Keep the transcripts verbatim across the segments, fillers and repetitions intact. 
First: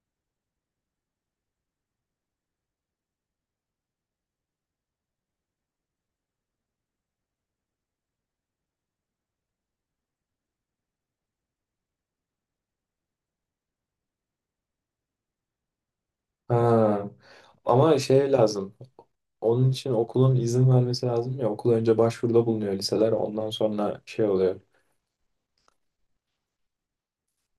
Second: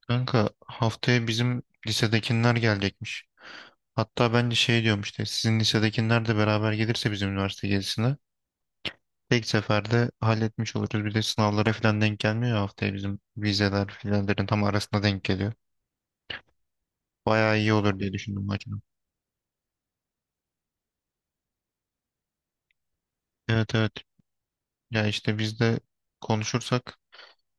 Kanka haftaya bizim lisedekiler gelecekmiş. Hatta bence şey diyorum işte sizin lisedekiler de beraber gelirse bizim üniversite gezisine tek seferde halletmiş oluruz. Bir de sınavlara falan denk gelmiyor ya, haftaya bizim vizeler filanların tam arasında denk geliyor. Ha. Bayağı iyi olur Ama diye şey düşündüm lazım. acaba. Onun için okulun izin vermesi lazım ya. Okul önce başvuruda bulunuyor liseler. Ondan Evet evet, sonra şey oluyor. ya işte biz de konuşursak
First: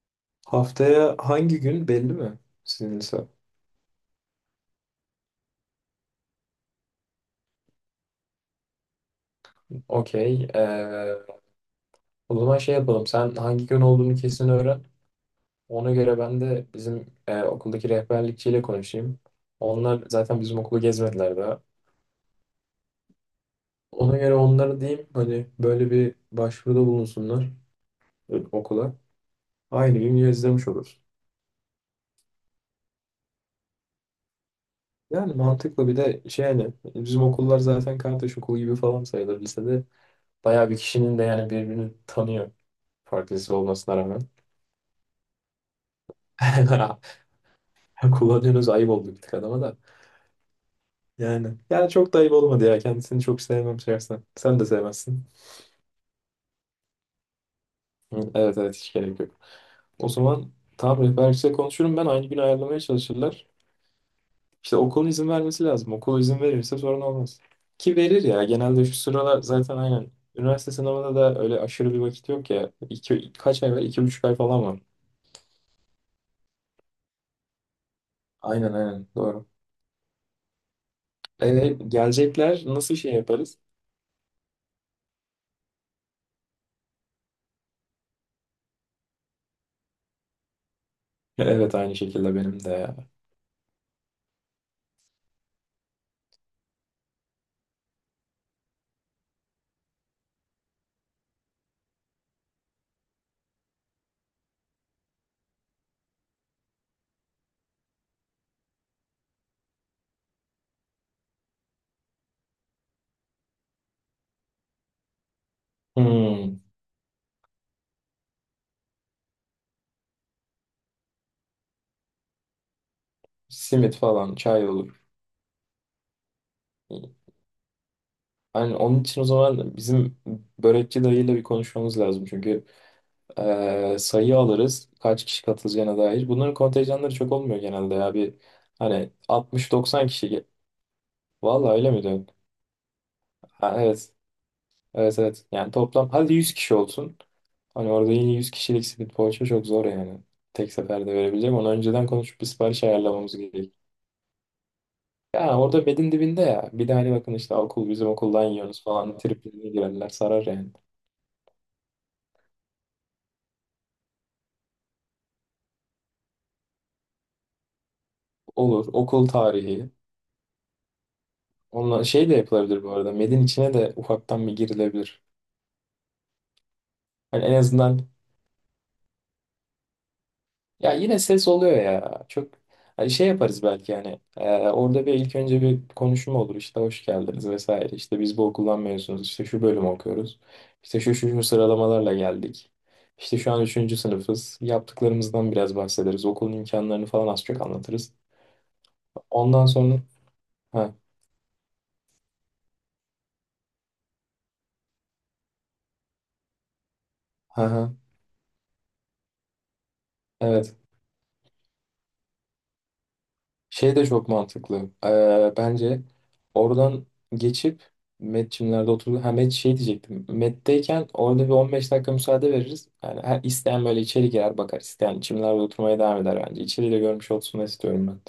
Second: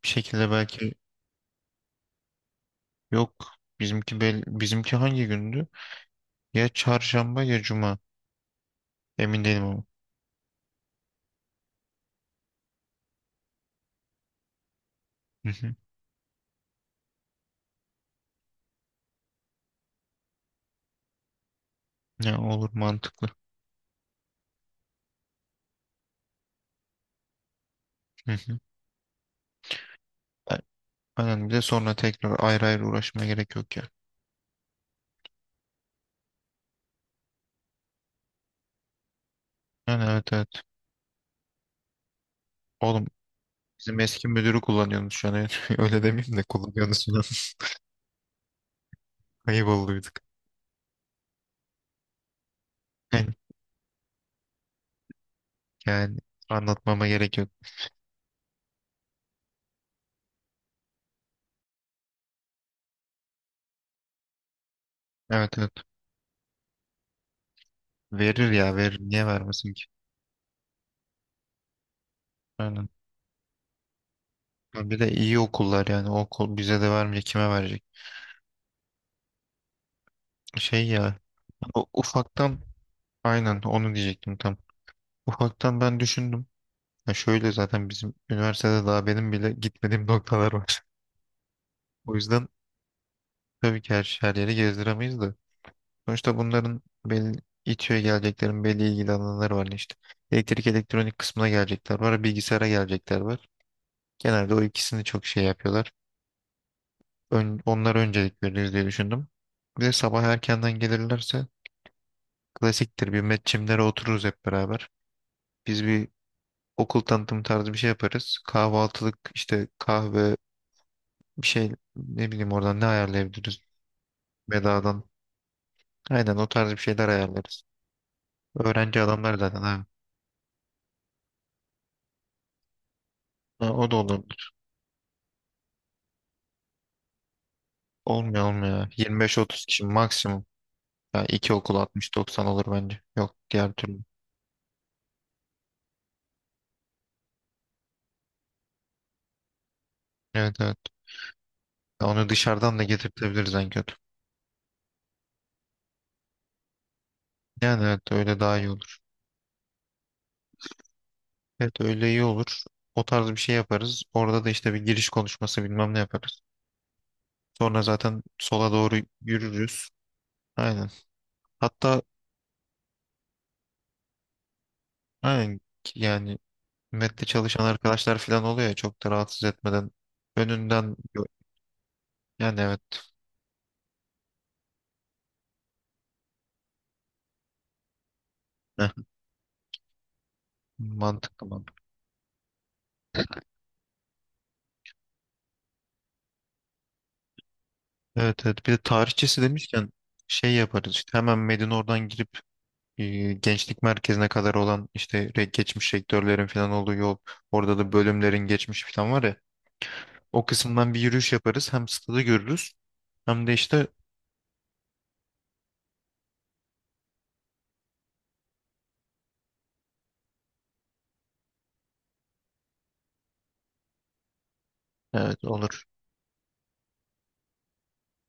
bir şekilde belki. Haftaya hangi gün belli mi sizin lise? Yok, bizimki bel bizimki hangi gündü? Ya çarşamba ya cuma, emin değilim ama. Okey. Ee, o zaman şey yapalım. Sen hangi gün olduğunu kesin öğren. Hı hı. Ona göre ben de bizim e, okuldaki rehberlikçiyle konuşayım. Onlar zaten bizim okulu gezmediler daha. Ya olur, mantıklı. Ona göre onlara diyeyim hani böyle bir başvuruda bulunsunlar Hı e, hı. okula. Aynı gün gezdirmiş oluruz. Aynen, bir de sonra tekrar ayrı ayrı uğraşmaya gerek yok ya. Yani mantıklı, bir de şey, yani bizim okullar zaten kardeş okulu gibi falan sayılır lisede. Yani evet evet. Bayağı bir kişinin de yani birbirini tanıyor. Oğlum, Farklı lise olmasına bizim rağmen. eski müdürü kullanıyorsunuz şu an. Öyle demeyeyim de, kullanıyorsunuz şu an. Kullanıyoruz, ayıp oldu bir tık adama Ayıp da. olduyduk. Yani. Yani çok da ayıp olmadı ya. Kendisini Yani, çok sevmem şahsen. Sen de sevmezsin. yani anlatmama gerek yok. Hı, evet evet, hiç gerek yok. O zaman tamam, rehber kişiyle konuşurum ben. Aynı gün ayarlamaya çalışırlar. İşte okul izin Evet vermesi evet. lazım. Okul izin verirse sorun olmaz. Ki verir ya. Verir ya, Genelde şu verir. Niye sıralar vermesin zaten, ki? aynen. Üniversite sınavında da öyle aşırı bir vakit yok ya. Aynen. İki, kaç ay var? İki buçuk ay falan var. Ha, bir de iyi okullar yani. O okul bize de vermeyecek, kime verecek? Aynen aynen. Doğru. Şey ya. Ee, o ufaktan, Gelecekler, nasıl şey yaparız? aynen onu diyecektim tam. Ufaktan ben düşündüm. Ya şöyle, zaten bizim üniversitede daha benim bile gitmediğim noktalar var. Evet, aynı O şekilde yüzden benim de ya. tabii ki her, her yeri gezdiremeyiz de. Sonuçta bunların belli, İTÜ'ye geleceklerin belli ilgili alanları var işte. Elektrik elektronik kısmına gelecekler var, bilgisayara gelecekler var. Genelde o ikisini çok şey yapıyorlar. Ön, onlara öncelik veririz diye düşündüm. Bir de sabah erkenden gelirlerse klasiktir, bir metçimlere otururuz hep beraber. Biz bir Hmm, okul tanıtım tarzı bir şey yaparız. Kahvaltılık işte, kahve, bir şey ne bileyim oradan ne ayarlayabiliriz Simit falan, çay olur. bedadan. Aynen o tarz bir şeyler ayarlarız. Yani Öğrenci onun için o adamlar zaten zaman abi. bizim börekçi dayıyla bir konuşmamız lazım. Çünkü Ha, o da Ee, olur. sayı alırız. Kaç kişi katılacağına dair. Bunların kontenjanları çok olmuyor genelde ya. Bir Olmuyor olmuyor. hani Yirmi beş otuz kişi altmış doksan kişi. maksimum. ge- Yani iki Vallahi okul öyle mi altmış diyorsun? doksan olur bence. Yok diğer Ha, türlü. evet. Evet evet. Yani toplam hadi yüz kişi olsun. Hani orada yine yüz kişilik simit poğaça çok zor yani. Evet Tek evet. seferde verebileceğim. Onu Ya önceden onu konuşup bir dışarıdan da sipariş ayarlamamız getirtebiliriz gerekiyor. en kötü. Ya orada bedin dibinde ya. Bir de hani bakın, işte Yani okul evet, bizim öyle okuldan daha iyi yiyoruz olur. falan. Triplerine girerler, sarar yani. Evet, öyle iyi olur. O tarz bir şey yaparız. Orada da işte bir giriş konuşması bilmem ne yaparız. Sonra zaten sola Olur. doğru Okul yürürüz. tarihi. Aynen. Hatta Onunla şey de yapılabilir bu arada. Medin içine de ufaktan bir girilebilir. aynen, yani mette Hani en çalışan azından, arkadaşlar falan oluyor ya, çok da rahatsız etmeden ya önünden, yine ses oluyor ya. Çok yani evet. hani şey yaparız belki yani. Ee, orada bir ilk önce bir konuşma olur, işte hoş geldiniz vesaire. İşte biz bu okuldan Heh, mezunuz. İşte şu bölüm okuyoruz. İşte şu şu, şu mantıklı. sıralamalarla geldik. İşte şu an üçüncü sınıfız. Yaptıklarımızdan biraz bahsederiz. Okulun imkanlarını falan az çok anlatırız. Evet evet, bir de tarihçesi Ondan demişken sonra şey yaparız ha, işte, hemen Medine oradan girip e, gençlik merkezine kadar olan işte re- geçmiş rektörlerin falan olduğu yol, ha, orada ha, da bölümlerin geçmiş falan var ya, o evet, kısımdan bir yürüyüş yaparız, hem stadı görürüz hem de işte şey de çok mantıklı. Ee, bence oradan geçip Metçimlerde oturdu. Ha, Met şey diyecektim. Met'teyken orada bir on beş dakika müsaade veririz. Yani her isteyen böyle içeri girer bakar. İsteyen evet. çimlerde Olur, oturmaya devam eder bence. İçeri de görmüş olsun istiyorum ben.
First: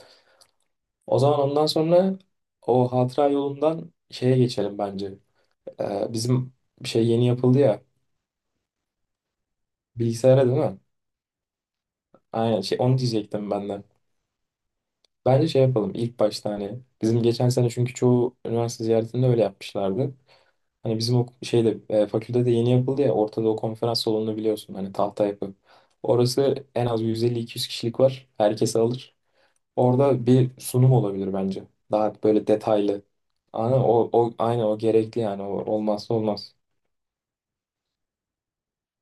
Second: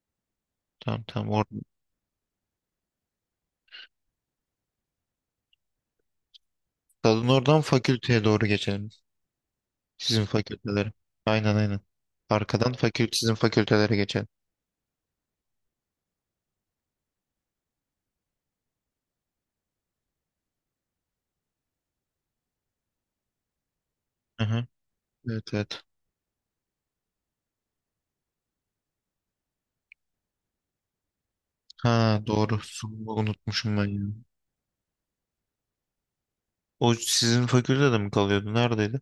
tamam O tamam. zaman or ondan sonra o hatıra yolundan şeye geçelim bence. Ee, bizim bir şey yeni Stadın yapıldı oradan ya. fakülteye doğru geçelim, sizin Bilgisayara, değil mi? fakültelere. Aynen aynen, Aynen, arkadan şey onu fakül sizin diyecektim ben de. fakültelere geçelim. Bence şey yapalım ilk başta hani. Bizim geçen sene, çünkü çoğu üniversite ziyaretinde öyle yapmışlardı. Hani bizim o şeyde e, fakültede yeni yapıldı ya ortada, o konferans salonunu Hı hı. biliyorsun hani, tahta Evet yapı. evet. Orası en az yüz elli iki yüz kişilik var. Herkes alır. Orada bir sunum olabilir bence. Daha Ha, böyle doğru, detaylı. sunumu Aynen unutmuşum ben ya. o, o, aynen o gerekli yani. O, olmazsa olmaz. O sizin fakültede mi kalıyordu, neredeydi?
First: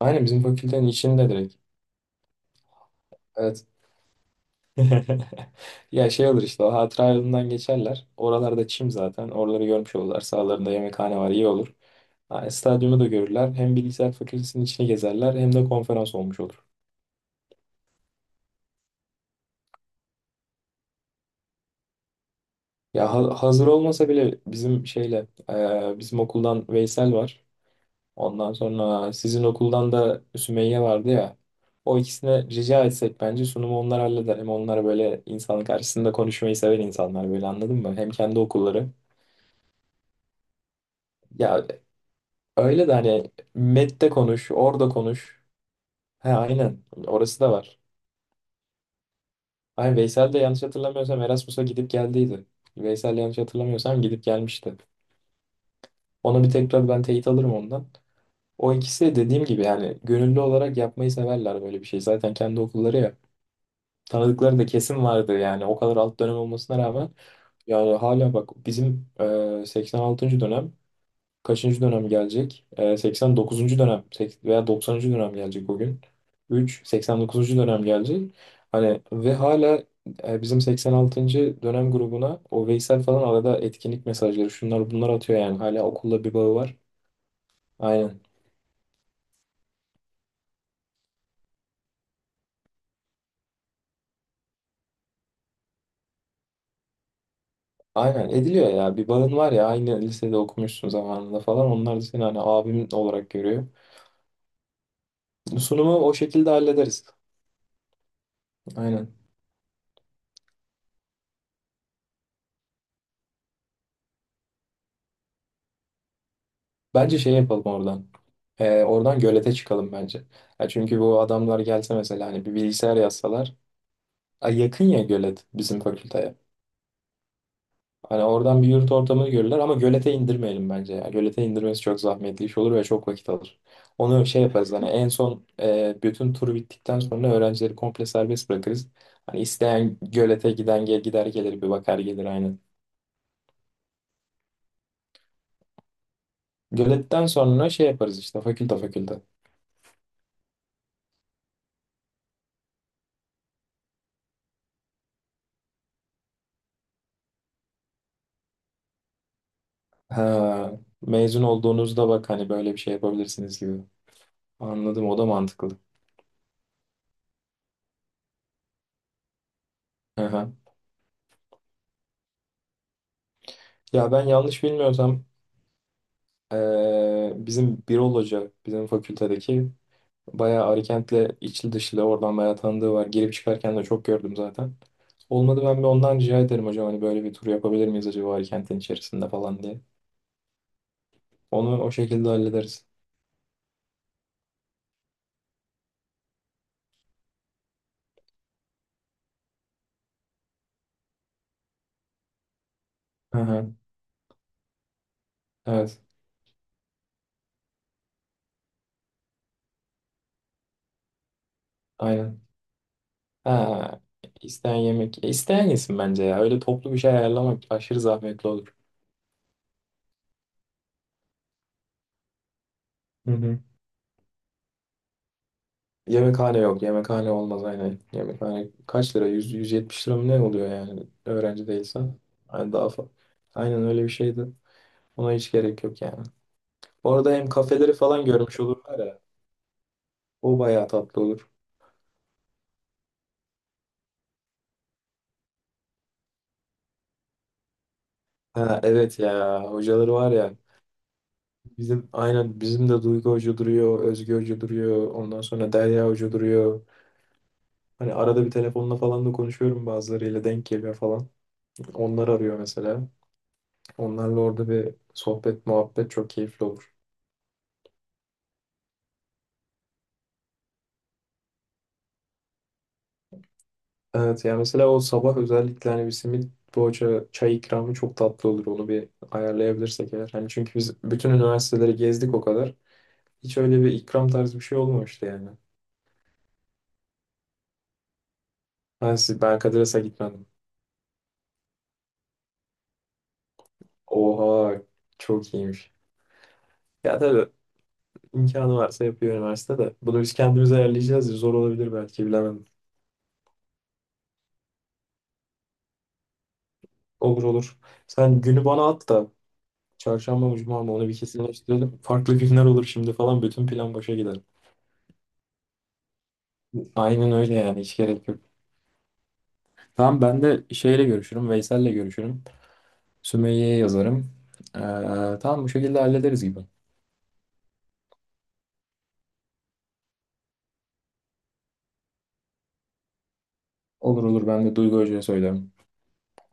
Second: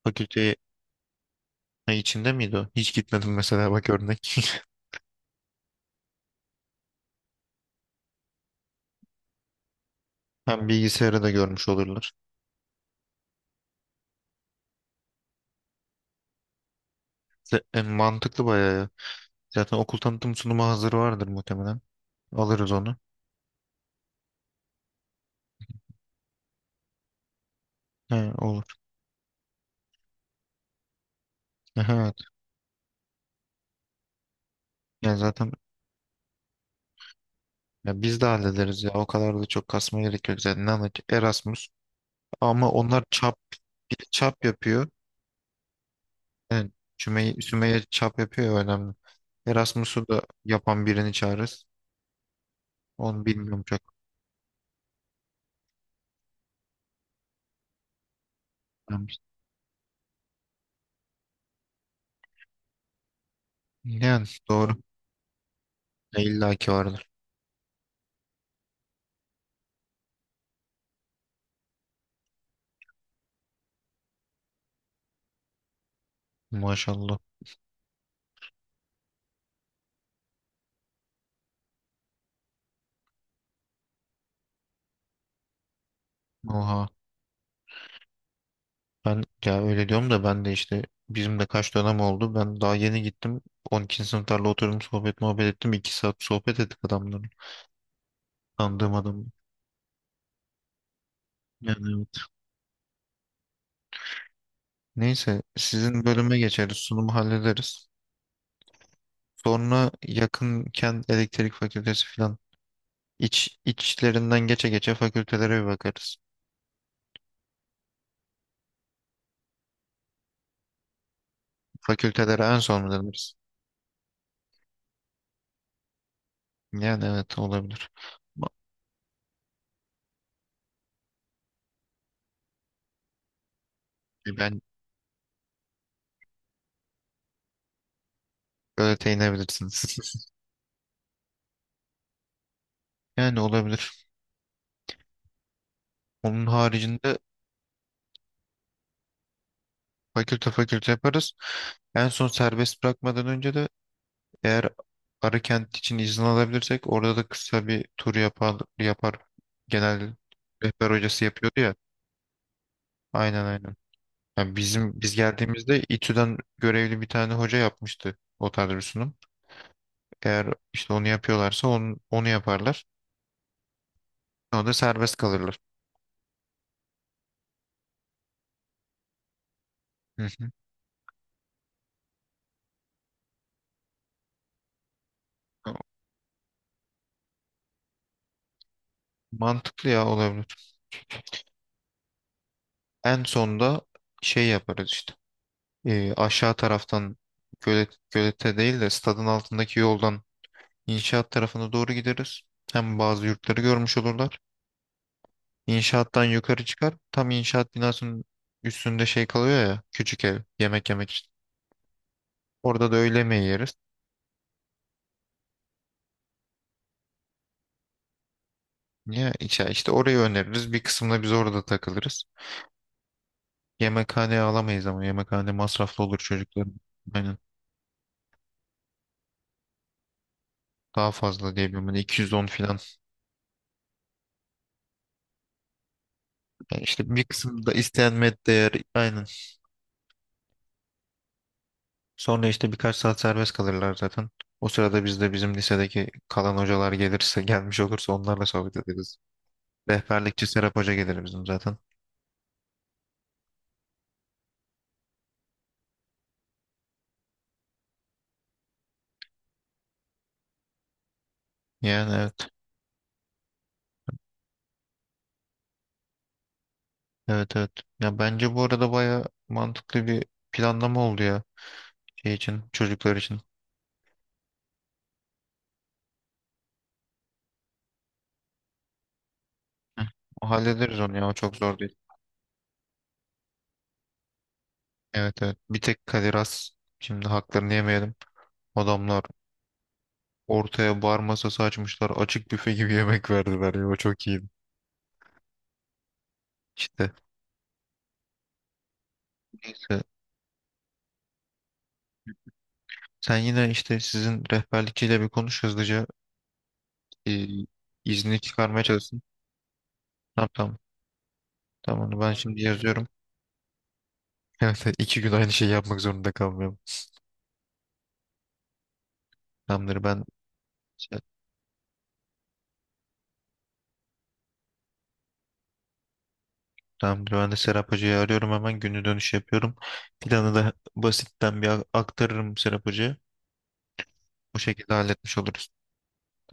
Aynen bizim Fakülte fakültenin içinde direkt. içinde miydi o? Hiç gitmedim Evet. mesela bak, örnek. Ya şey olur, işte o hatıra yolundan geçerler. Oralarda çim zaten. Oraları görmüş olurlar. Hem Sağlarında yemekhane bilgisayarı da var, iyi görmüş olur. olurlar. Yani stadyumu da görürler. Hem bilgisayar fakültesinin içine gezerler, hem de konferans olmuş olur. Z- e, mantıklı bayağı ya. Zaten okul tanıtım sunumu hazır vardır muhtemelen. Alırız onu. Ya ha- hazır olmasa bile bizim şeyle e, bizim okuldan Veysel var. He, Ondan olur. sonra sizin okuldan da Sümeyye vardı ya. Aha, O evet. ikisine rica etsek bence sunumu onlar halleder. Hem onlar Yani böyle zaten, insanın karşısında konuşmayı seven insanlar, böyle anladın mı? ya Hem biz de kendi hallederiz okulları. ya. O kadar da çok kasma gerek yok zaten. Ne anlatıyor? Ya Erasmus. Ama öyle de onlar hani çap bir M E T'te çap konuş, yapıyor. orada konuş. He, Yani aynen, Sümeyye, orası da var. Sümeyye çap yapıyor ya, önemli. Ay, Erasmus'u da Veysel de yanlış yapan birini hatırlamıyorsam Erasmus'a çağırırız. gidip geldiydi. Veysel, Onu yanlış bilmiyorum çok. hatırlamıyorsam, gidip gelmişti. Ona bir tekrar ben teyit alırım ondan. O ikisi de dediğim gibi yani gönüllü olarak yapmayı severler böyle bir şey. Zaten kendi okulları ya. Yani Tanıdıkları da doğru. kesin vardı yani, o kadar alt Ya, dönem İlla ki olmasına vardır. rağmen. Yani hala bak, bizim e, seksen altıncı dönem, kaçıncı dönem gelecek? E, seksen dokuzuncu dönem sek- veya doksanıncı dönem gelecek o gün. üç Maşallah. seksen dokuzuncu dönem gelecek. Hani ve hala e, bizim seksen altıncı dönem grubuna o Veysel falan arada etkinlik mesajları, şunlar bunlar atıyor, yani hala okulla bir bağı var. Oha. Aynen. Ben ya öyle diyorum da, ben de işte bizim de kaç dönem oldu. Ben daha yeni gittim. on ikinci sınıflarla oturdum, sohbet muhabbet ettim. iki saat sohbet ettik adamların. Aynen ediliyor Tanıdığım ya. Bir adam. bağın var ya, aynı lisede okumuşsun zamanında falan. Yani Onlar da evet. seni hani abim olarak görüyor. Neyse, Sunumu sizin o bölüme şekilde geçeriz. hallederiz. Sunumu hallederiz. Aynen. Sonra yakınken elektrik fakültesi falan. İç, içlerinden geçe geçe fakültelere bir bakarız. Bence şey yapalım oradan. Ee, oradan gölete çıkalım bence. Ya çünkü bu adamlar gelse mesela, Fakültelere hani bir en son mu bilgisayar deniriz? yazsalar. Ay yakın ya, gölet bizim fakülteye. Yani evet, olabilir. Hani Ba- oradan bir yurt ortamını görürler, ama gölete indirmeyelim bence ya. Gölete indirmesi çok zahmetli iş olur ve çok vakit alır. Onu şey Ben yaparız hani en son, e, bütün tur bittikten sonra öğrencileri komple serbest bırakırız. öyle Hani teyinebilirsiniz. isteyen gölete giden gel gider gelir, bir bakar gelir, aynen. Yani olabilir. Onun haricinde Göletten sonra şey yaparız, işte fakülte fakülte. fakülte fakülte yaparız. En son serbest bırakmadan önce de, eğer Arıkent için izin alabilirsek, orada da kısa bir tur yapar, yapar. Genel Ha, rehber hocası mezun yapıyordu ya. olduğunuzda bak hani böyle bir şey Aynen yapabilirsiniz aynen. gibi. Yani bizim Anladım, biz o da mantıklı. geldiğimizde İTÜ'den görevli bir tane hoca yapmıştı o tarz bir sunum. Hı hı. Eğer işte onu yapıyorlarsa onu, onu yaparlar. Ya ben O yanlış da serbest bilmiyorsam kalırlar. e, bizim Birol Hoca bizim fakültedeki, Hı hı. bayağı Arikent'le içli dışlı, oradan bayağı tanıdığı var. Girip çıkarken de çok gördüm zaten. Olmadı ben bir ondan rica ederim, hocam hani böyle bir tur yapabilir miyiz acaba Arikent'in içerisinde falan diye. Mantıklı, ya olabilir. Onu o şekilde hallederiz. En sonda şey yaparız işte. E, aşağı taraftan gölet, gölete değil de stadın altındaki yoldan inşaat tarafına doğru gideriz. Hem bazı Hı yurtları hı. görmüş olurlar. Evet. İnşaattan yukarı çıkar. Tam inşaat binasının üstünde şey kalıyor ya, küçük ev, yemek yemek için. Aynen. Orada da öğle yemeği yeriz. Ha, isteyen yemek. E, isteyen yesin bence ya. Öyle toplu bir şey ayarlamak aşırı zahmetli olur. Ya işte, işte orayı öneririz. Bir kısmında biz orada takılırız. Hı hı. Yemekhane alamayız, ama yemekhane masraflı olur Yemekhane çocukların. yok. Yemekhane Aynen. olmaz, aynen. Yemekhane kaç lira? Yüz yüz 170 lira mı ne oluyor yani? Daha fazla Öğrenci diyebilirim. Hani değilsen. iki yüz on Yani filan. daha fa- Aynen öyle bir şeydi. Ona hiç gerek yok yani. Yani işte bir Orada hem kısmı da kafeleri falan istenmet görmüş değer. olurlar ya. Aynen. O bayağı tatlı olur. Sonra işte birkaç saat serbest kalırlar zaten. O sırada biz de bizim lisedeki kalan hocalar gelirse, gelmiş olursa, onlarla sohbet Ha, ederiz. evet ya, hocaları var Rehberlikçi ya. Serap Hoca gelir bizim zaten. Bizim, aynen bizim de Duygu Hoca duruyor, Özge Hoca duruyor, ondan sonra Derya Hoca duruyor. Hani arada bir telefonla falan da konuşuyorum, bazılarıyla denk geliyor falan. Yani Onlar evet. arıyor mesela. Onlarla orada bir sohbet, muhabbet çok keyifli olur. Evet evet. Ya bence bu arada baya mantıklı bir planlama oldu ya, şey için, çocuklar için. Evet ya, mesela o sabah özellikle hani bir simit poğaça çay ikramı çok tatlı olur. Onu bir Heh. ayarlayabilirsek eğer. Hani O çünkü hallederiz biz onu ya. bütün O çok zor değil. üniversiteleri gezdik o kadar. Hiç öyle bir ikram tarzı bir şey olmamıştı Evet yani. evet. Bir tek Kadir Has, şimdi haklarını yemeyelim. Ben, Adamlar siz, ben Kadras'a gitmedim. ortaya bar masası açmışlar. Açık büfe gibi yemek verdiler ya. O çok iyiydi. Oha, çok iyiymiş. İşte Ya tabii, imkanı varsa yapıyor üniversite de. işte Bunu biz kendimiz ayarlayacağız. Zor olabilir belki, bilemedim. sen yine işte sizin rehberlikçiyle bir konuş hızlıca, Olur e, olur. izni Sen günü çıkarmaya bana at çalışsın. da Tamam çarşamba mı tamam. cuma mı onu bir kesinleştirelim. Tamam, onu ben. Tamam, Farklı şimdi günler olur yazıyorum. şimdi falan. Bütün plan boşa gider. Evet, iki gün aynı şeyi yapmak zorunda kalmıyorum. Aynen öyle yani, hiç gerek yok. Tamamdır Tamam, ben ben de şeyle görüşürüm. Veysel'le görüşürüm. Sümeyye'ye yazarım. Ee, tamam, bu şekilde hallederiz gibi. tamamdır ben de Serap Hoca'yı arıyorum, hemen günü dönüş yapıyorum. Planı da basitten bir a- aktarırım Serap Hoca'ya. Olur olur, Bu ben de şekilde Duygu Hoca'ya halletmiş oluruz. söylerim.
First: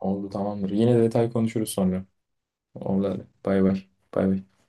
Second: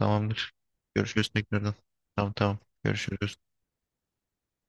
Oldu, tamamdır. Yine Görüşürüz detay konuşuruz tekrardan. sonra. Tamam tamam. Oldu, hadi. Görüşürüz. Bay bay. Bay bay.